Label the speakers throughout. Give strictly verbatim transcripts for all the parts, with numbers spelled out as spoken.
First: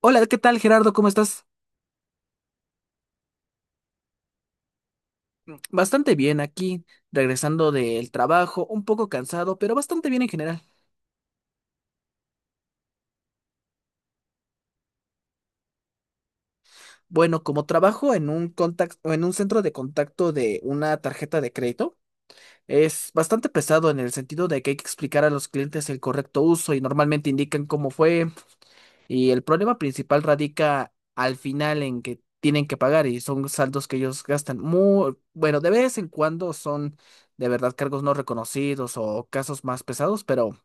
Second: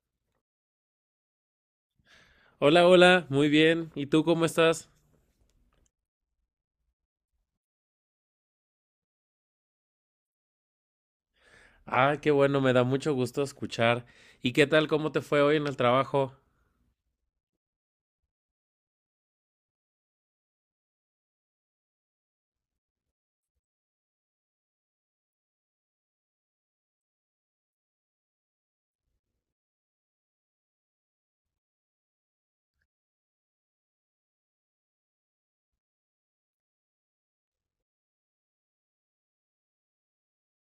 Speaker 1: Hola, ¿qué tal Gerardo? ¿Cómo estás?
Speaker 2: Hola, hola, muy bien. ¿Y tú cómo estás?
Speaker 1: Bastante bien aquí, regresando del trabajo, un poco cansado, pero bastante bien en general.
Speaker 2: Ah, qué bueno, me da mucho gusto escuchar. ¿Y qué tal? ¿Cómo te fue hoy en el trabajo?
Speaker 1: Bueno, como trabajo en un contacto, en un centro de contacto de una tarjeta de crédito, es bastante pesado en el sentido de que hay que explicar a los clientes el correcto uso y normalmente indican cómo fue. Y el problema principal radica al final en que tienen que pagar y son saldos que ellos gastan muy, bueno, de vez en cuando son de verdad cargos no reconocidos o casos más pesados, pero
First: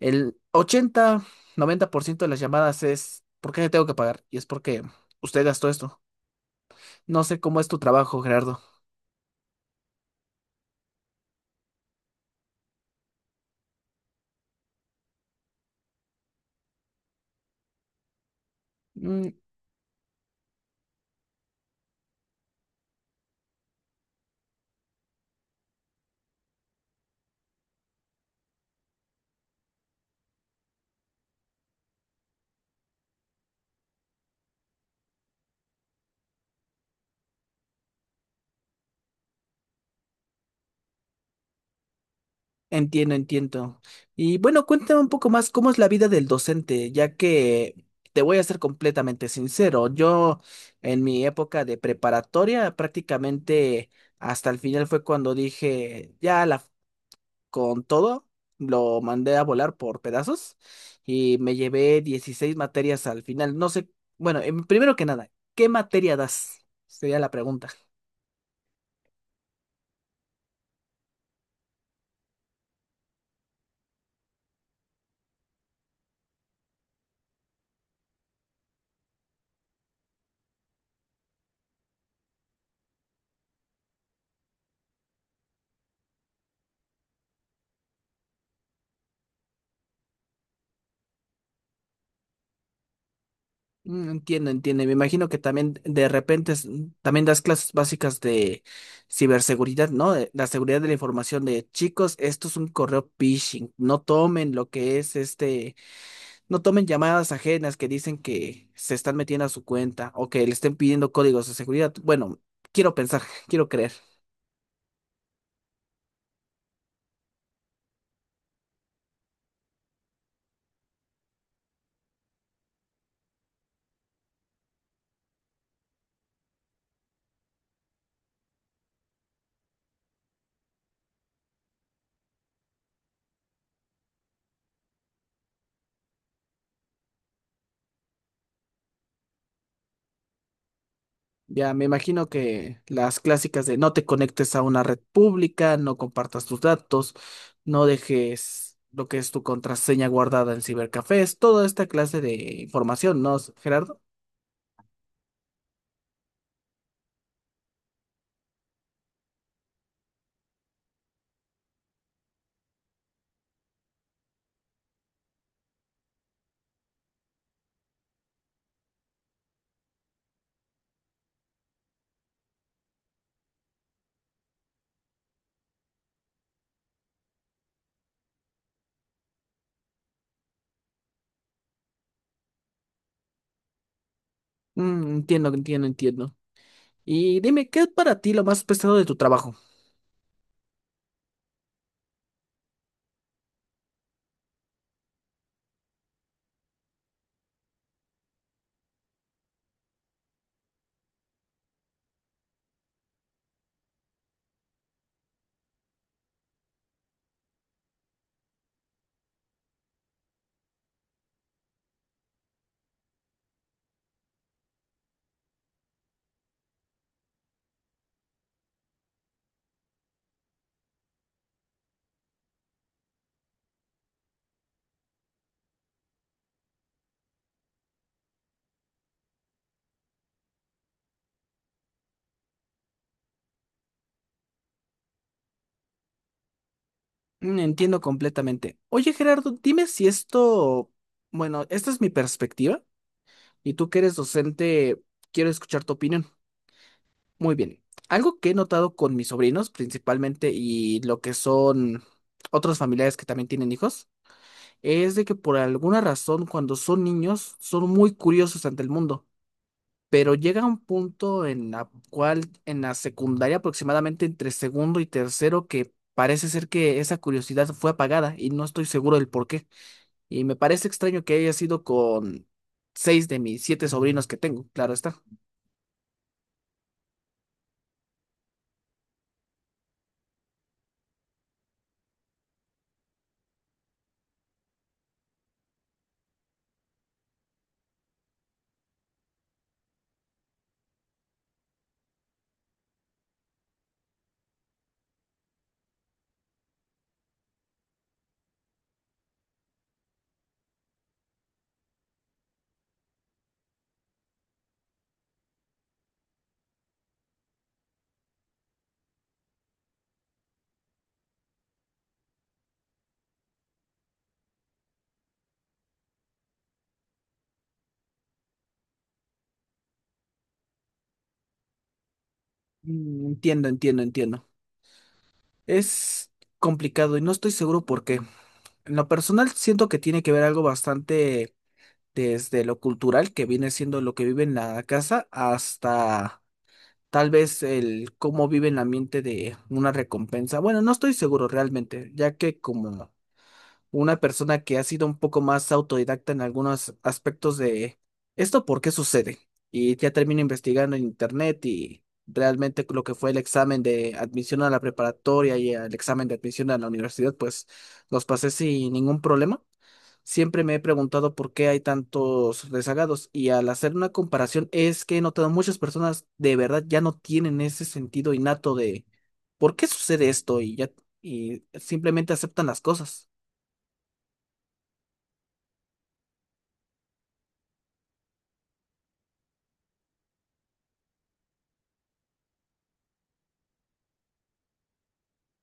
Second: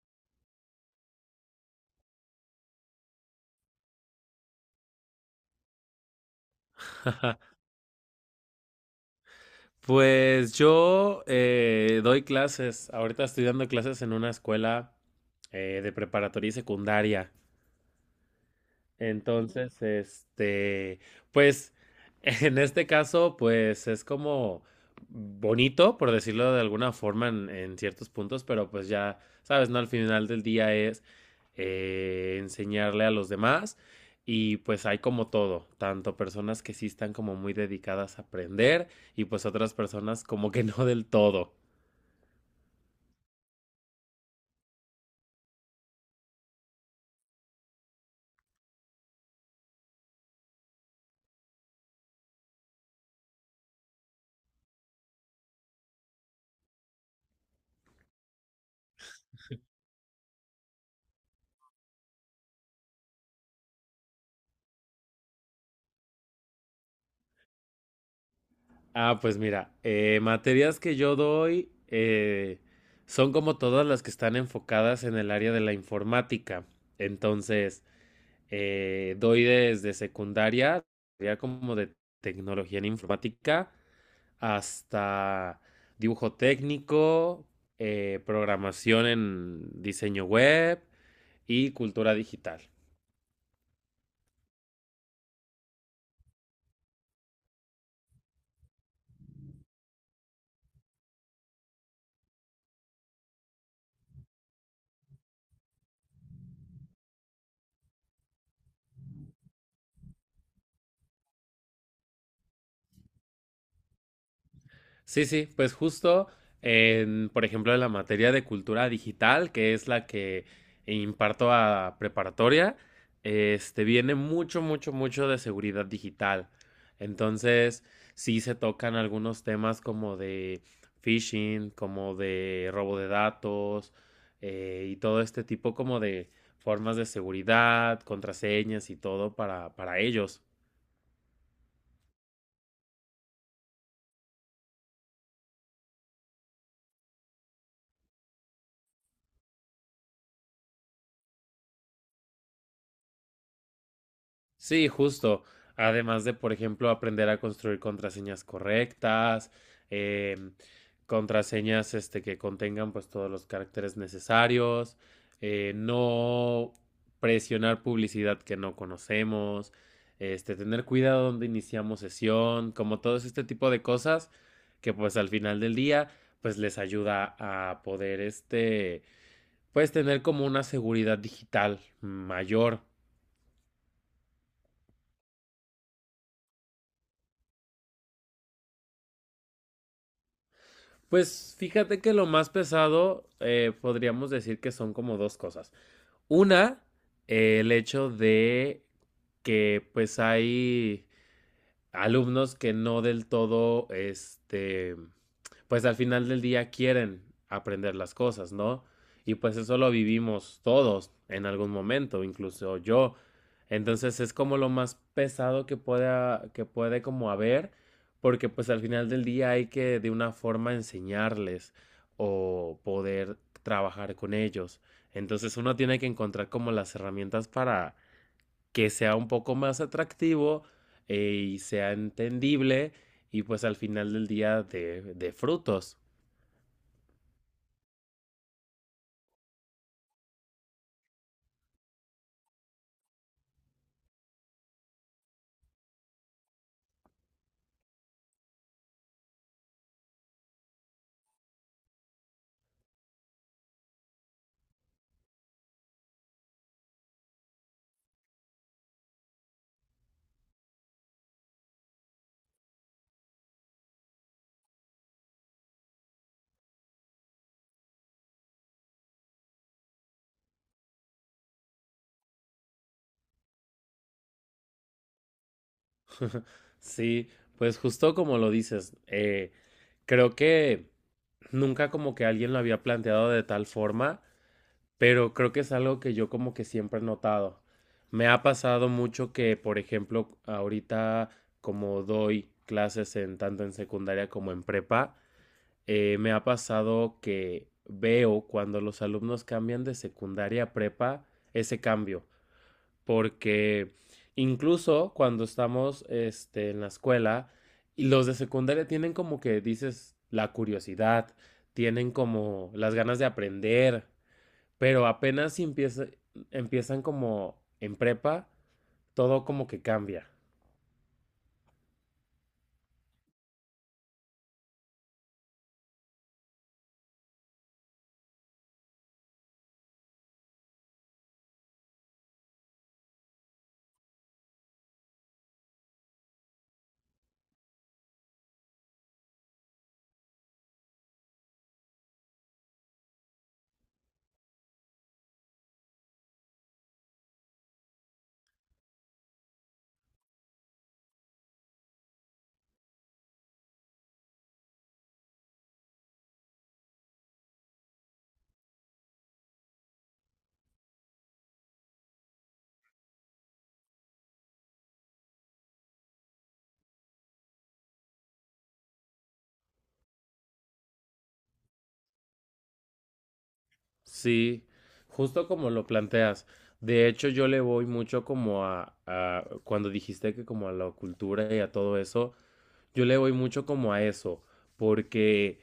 Speaker 1: el ochenta noventa por ciento de las llamadas es ¿por qué le tengo que pagar? Y es porque usted gastó esto. No sé cómo es tu trabajo, Gerardo.
Speaker 2: Pues yo eh, doy clases. Ahorita estoy dando clases en una escuela eh, de preparatoria y secundaria.
Speaker 1: Mm,
Speaker 2: Entonces, este, pues en este caso, pues es como bonito, por decirlo de alguna forma, en, en ciertos puntos, pero pues ya, sabes, ¿no? Al final del día es eh, enseñarle a los demás y pues hay como todo, tanto personas que sí están como muy dedicadas a aprender y pues otras personas como que no del todo.
Speaker 1: entiendo, entiendo. Y bueno, cuéntame un poco más cómo es la vida del docente, ya que te voy a ser completamente sincero. Yo en mi época de preparatoria prácticamente hasta el final fue cuando dije, ya la con todo, lo mandé a volar por pedazos y me llevé dieciséis materias al final. No sé, bueno, em, primero que nada, ¿qué materia das? Sería la pregunta.
Speaker 2: Ah, pues mira, eh, materias que yo doy eh, son como todas las que están enfocadas en el área de la informática. Entonces, eh, doy desde secundaria, sería como de tecnología en informática, hasta dibujo técnico, eh, programación en diseño web y cultura digital.
Speaker 1: Mm, entiendo, entiendo. Me imagino que también de repente es- mm, también das clases básicas de ciberseguridad, ¿no? De la seguridad de la información de chicos, esto es un correo phishing. No tomen lo que es este no tomen llamadas ajenas que dicen que se están metiendo a su cuenta o que le estén pidiendo códigos de seguridad. Bueno, quiero pensar, quiero creer.
Speaker 2: Sí, sí, pues justo en, por ejemplo, en la materia de cultura digital, que es la que imparto a preparatoria, este viene mucho, mucho, mucho de seguridad digital. Entonces, sí se tocan algunos temas como de phishing, como de robo de datos, eh, y todo este tipo como de formas de seguridad, contraseñas y todo para, para ellos.
Speaker 1: Ya me imagino que las clásicas de no te conectes a una red pública, no compartas tus datos, no dejes lo que es tu contraseña guardada en cibercafés, toda esta clase de información, ¿no, Gerardo?
Speaker 2: Sí, justo. Además de, por ejemplo, aprender a construir contraseñas correctas, em, contraseñas este, que contengan pues todos los caracteres necesarios, eh, no presionar publicidad que no conocemos, este, tener cuidado donde iniciamos sesión, como todos este tipo de cosas que pues al final del día pues les ayuda a poder este pues tener como una seguridad digital mayor.
Speaker 1: Mm, entiendo, entiendo, entiendo. Y dime, ¿qué es para ti lo más pesado de tu trabajo?
Speaker 2: Pues fíjate que lo más pesado eh, podríamos decir que son como dos cosas. Una, eh, el hecho de que pues hay alumnos que no del todo, este, pues al final del día quieren aprender las cosas, ¿no? Y pues eso lo vivimos todos en algún momento, incluso yo. Entonces es como lo más pesado que pueda, que puede como haber, porque pues al final del día hay que de una forma enseñarles o poder trabajar con ellos. Entonces uno tiene que encontrar como las herramientas para, que sea un poco más atractivo eh, y sea entendible y pues al final del día de, de frutos.
Speaker 1: Mm, entiendo completamente. Oye, Gerardo, dime si esto, bueno, esta es mi perspectiva y tú que eres docente, quiero escuchar tu opinión. Muy bien. Algo que he notado con mis sobrinos principalmente y lo que son otros familiares que también tienen hijos, es de que por alguna razón cuando son niños son muy curiosos ante el mundo, pero llega un punto en la cual en la secundaria aproximadamente entre segundo y tercero que parece ser que esa curiosidad fue apagada y no estoy seguro del por qué. Y me parece extraño que haya sido con seis de mis siete sobrinos que tengo, claro está.
Speaker 2: Sí, pues justo como lo dices, eh, creo que nunca como que alguien lo había planteado de tal forma, pero creo que es algo que yo como que siempre he notado. Me ha pasado mucho que, por ejemplo, ahorita como doy clases en tanto en secundaria como en prepa, eh, me ha pasado que veo cuando los alumnos cambian de secundaria a prepa ese cambio, porque incluso cuando estamos este, en la escuela, y los de secundaria tienen como que dices la curiosidad, tienen como las ganas de aprender, pero apenas si empieza- empiezan como en prepa, todo como que cambia.
Speaker 1: Mm, entiendo, entiendo, entiendo. Es complicado y no estoy seguro por qué. En lo personal siento que tiene que ver algo bastante desde lo cultural, que viene siendo lo que vive en la casa, hasta tal vez el cómo vive en la mente de una recompensa. Bueno, no estoy seguro realmente, ya que como una persona que ha sido un poco más autodidacta en algunos aspectos de esto, ¿por qué sucede? Y ya termino investigando en internet y realmente lo que fue el examen de admisión a la preparatoria y el examen de admisión a la universidad, pues los pasé sin ningún problema. Siempre me he preguntado por qué hay tantos rezagados y al hacer una comparación es que he notado muchas personas de verdad ya no tienen ese sentido innato de por qué sucede esto y ya y simplemente aceptan las cosas.
Speaker 2: Sí, justo como lo planteas. De hecho, yo le voy mucho como a, a- cuando dijiste que como a la cultura y a todo eso, yo le voy mucho como a eso, porque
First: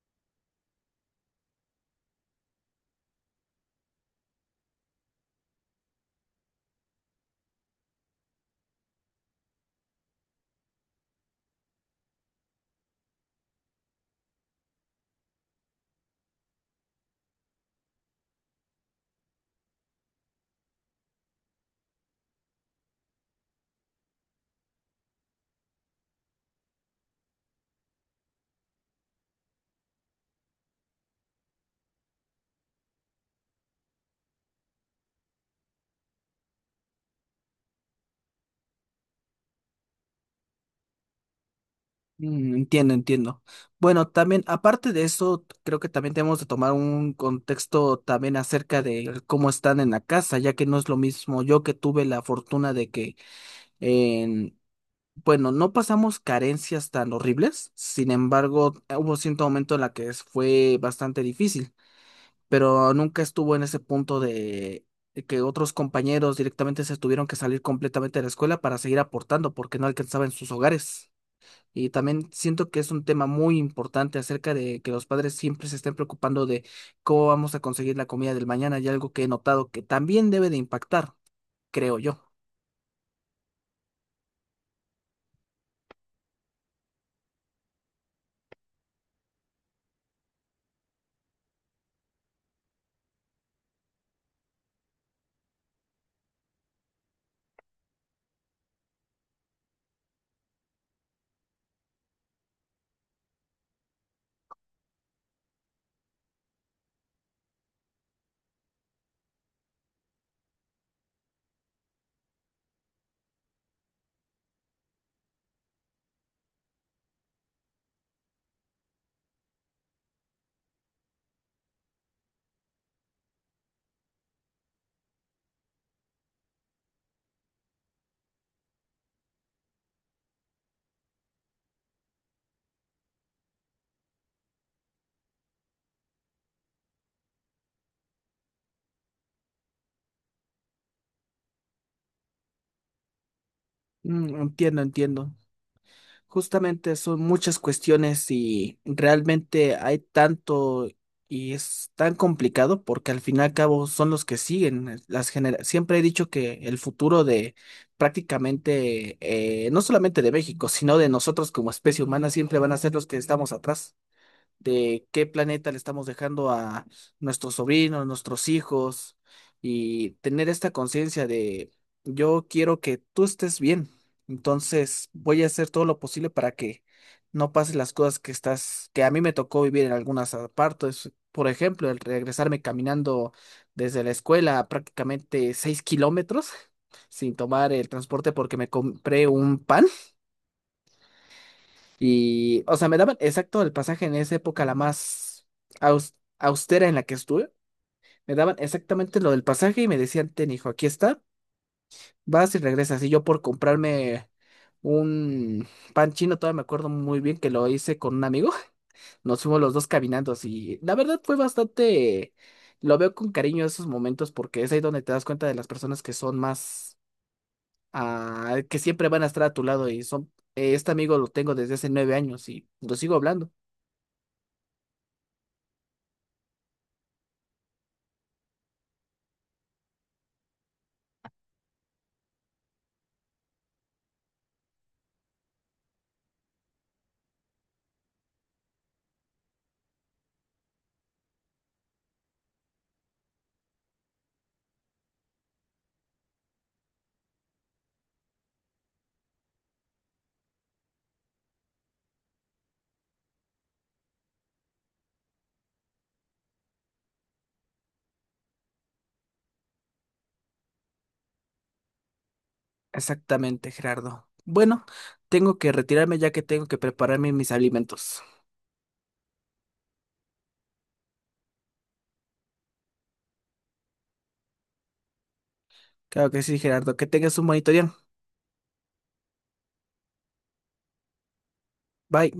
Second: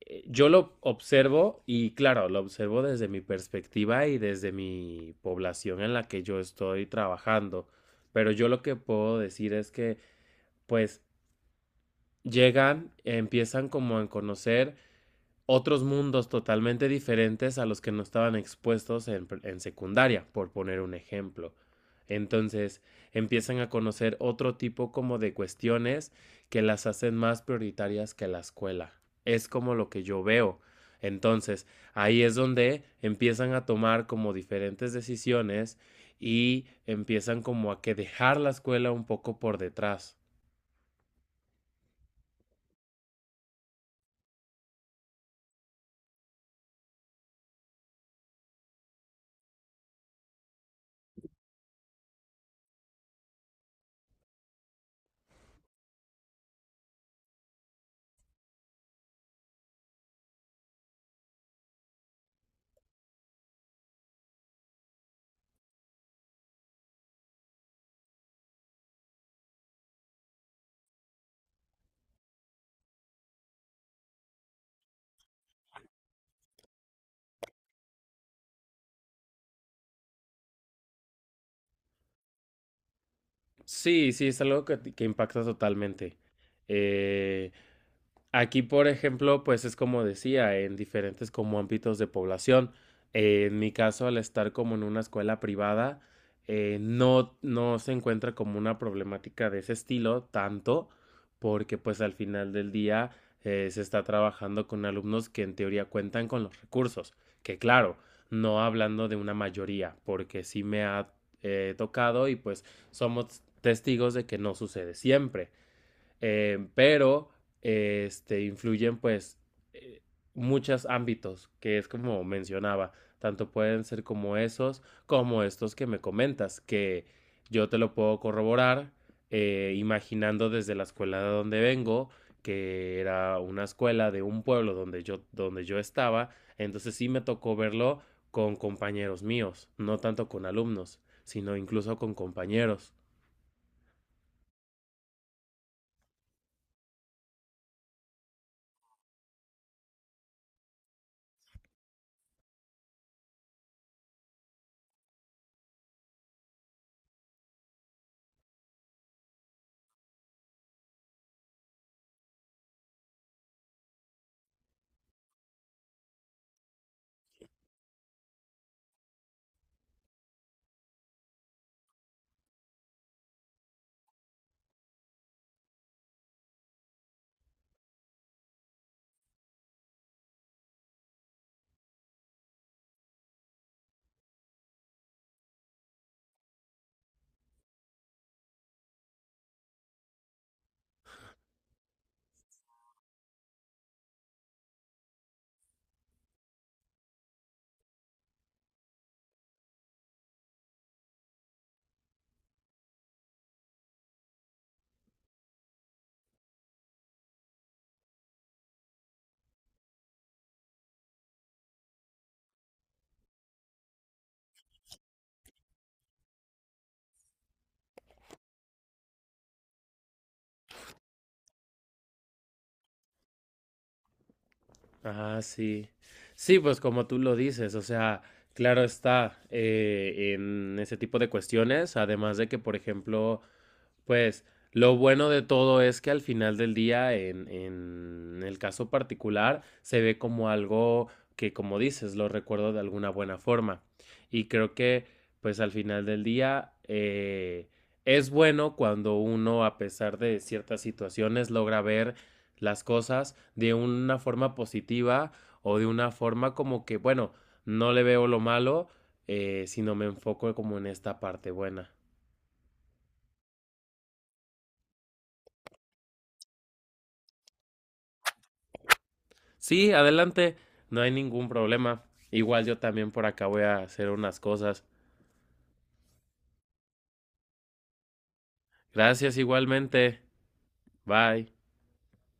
Speaker 2: eh, yo lo observo y claro, lo observo desde mi perspectiva y desde mi población en la que yo estoy trabajando, pero yo lo que puedo decir es que pues llegan, empiezan como a conocer otros mundos totalmente diferentes a los que no estaban expuestos en, en secundaria, por poner un ejemplo. Entonces empiezan a conocer otro tipo como de cuestiones que las hacen más prioritarias que la escuela. Es como lo que yo veo. Entonces ahí es donde empiezan a tomar como diferentes decisiones y empiezan como a que dejar la escuela un poco por detrás.
Speaker 1: Mm, entiendo, entiendo. Bueno, también, aparte de eso, creo que también tenemos de tomar un contexto también acerca de cómo están en la casa, ya que no es lo mismo yo que tuve la fortuna de que, en, bueno, no pasamos carencias tan horribles, sin embargo, hubo cierto momento en la que es- fue bastante difícil, pero nunca estuvo en ese punto de de que otros compañeros directamente se tuvieron que salir completamente de la escuela para seguir aportando porque no alcanzaban sus hogares. Y también siento que es un tema muy importante acerca de que los padres siempre se estén preocupando de cómo vamos a conseguir la comida del mañana y algo que he notado que también debe de impactar, creo yo.
Speaker 2: Sí, sí, es algo que, que impacta totalmente. Eh, Aquí, por ejemplo, pues es como decía, en diferentes como ámbitos de población. Eh, en mi caso, al estar como en una escuela privada, eh, no, no se encuentra como una problemática de ese estilo tanto, porque pues al final del día eh, se está trabajando con alumnos que en teoría cuentan con los recursos, que claro, no hablando de una mayoría, porque sí me ha eh, tocado y pues somos testigos de que no sucede siempre eh, pero eh, este, influyen pues eh, muchos ámbitos, que es como mencionaba, tanto pueden ser como esos, como estos que me comentas, que yo te lo puedo corroborar eh, imaginando desde la escuela de donde vengo, que era una escuela de un pueblo donde yo, donde yo estaba, entonces sí me tocó verlo con compañeros míos, no tanto con alumnos, sino incluso con compañeros.
Speaker 1: Mm, entiendo, entiendo. Justamente son muchas cuestiones y realmente hay tanto y es tan complicado porque al fin y al cabo son los que siguen eh, las generaciones. Siempre he dicho que el futuro de prácticamente, eh, no solamente de México, sino de nosotros como especie humana, siempre van a ser los que estamos atrás. De qué planeta le estamos dejando a nuestros sobrinos, nuestros hijos, y tener esta conciencia de yo quiero que tú estés bien, entonces voy a hacer todo lo posible para que no pasen las cosas que estás, que a mí me tocó vivir en algunas partes. Por ejemplo, el regresarme caminando desde la escuela a prácticamente seis kilómetros sin tomar el transporte porque me compré un pan. Y, o sea, me daban exacto el pasaje en esa época, la más aus- austera en la que estuve. Me daban exactamente lo del pasaje y me decían, ten hijo, aquí está, vas y regresas. Y yo por comprarme un pan chino, todavía me acuerdo muy bien que lo hice con un amigo. Nos fuimos los dos caminando y la verdad fue bastante, lo veo con cariño esos momentos porque es ahí donde te das cuenta de las personas que son más, ah, que siempre van a estar a tu lado y son, eh, este amigo lo tengo desde hace nueve años y lo sigo hablando.
Speaker 2: Ah, sí. Sí, pues como tú lo dices, o sea, claro está eh, en ese tipo de cuestiones, además de que, por ejemplo, pues lo bueno de todo es que al final del día, en, en el caso particular, se ve como algo que, como dices, lo recuerdo de alguna buena forma. Y creo que, pues al final del día, eh, es bueno cuando uno, a pesar de ciertas situaciones, logra ver las cosas de una forma positiva o de una forma como que, bueno, no le veo lo malo, eh, sino me enfoco como en esta parte buena.
Speaker 1: Exactamente, Gerardo. Bueno, tengo que retirarme ya que tengo que prepararme mis alimentos.
Speaker 2: Sí, adelante, no hay ningún problema. Igual yo también por acá voy a hacer unas cosas.
Speaker 1: Claro que sí, Gerardo. Que tengas un bonito día.
Speaker 2: Gracias igualmente. Bye.
Speaker 1: Bye.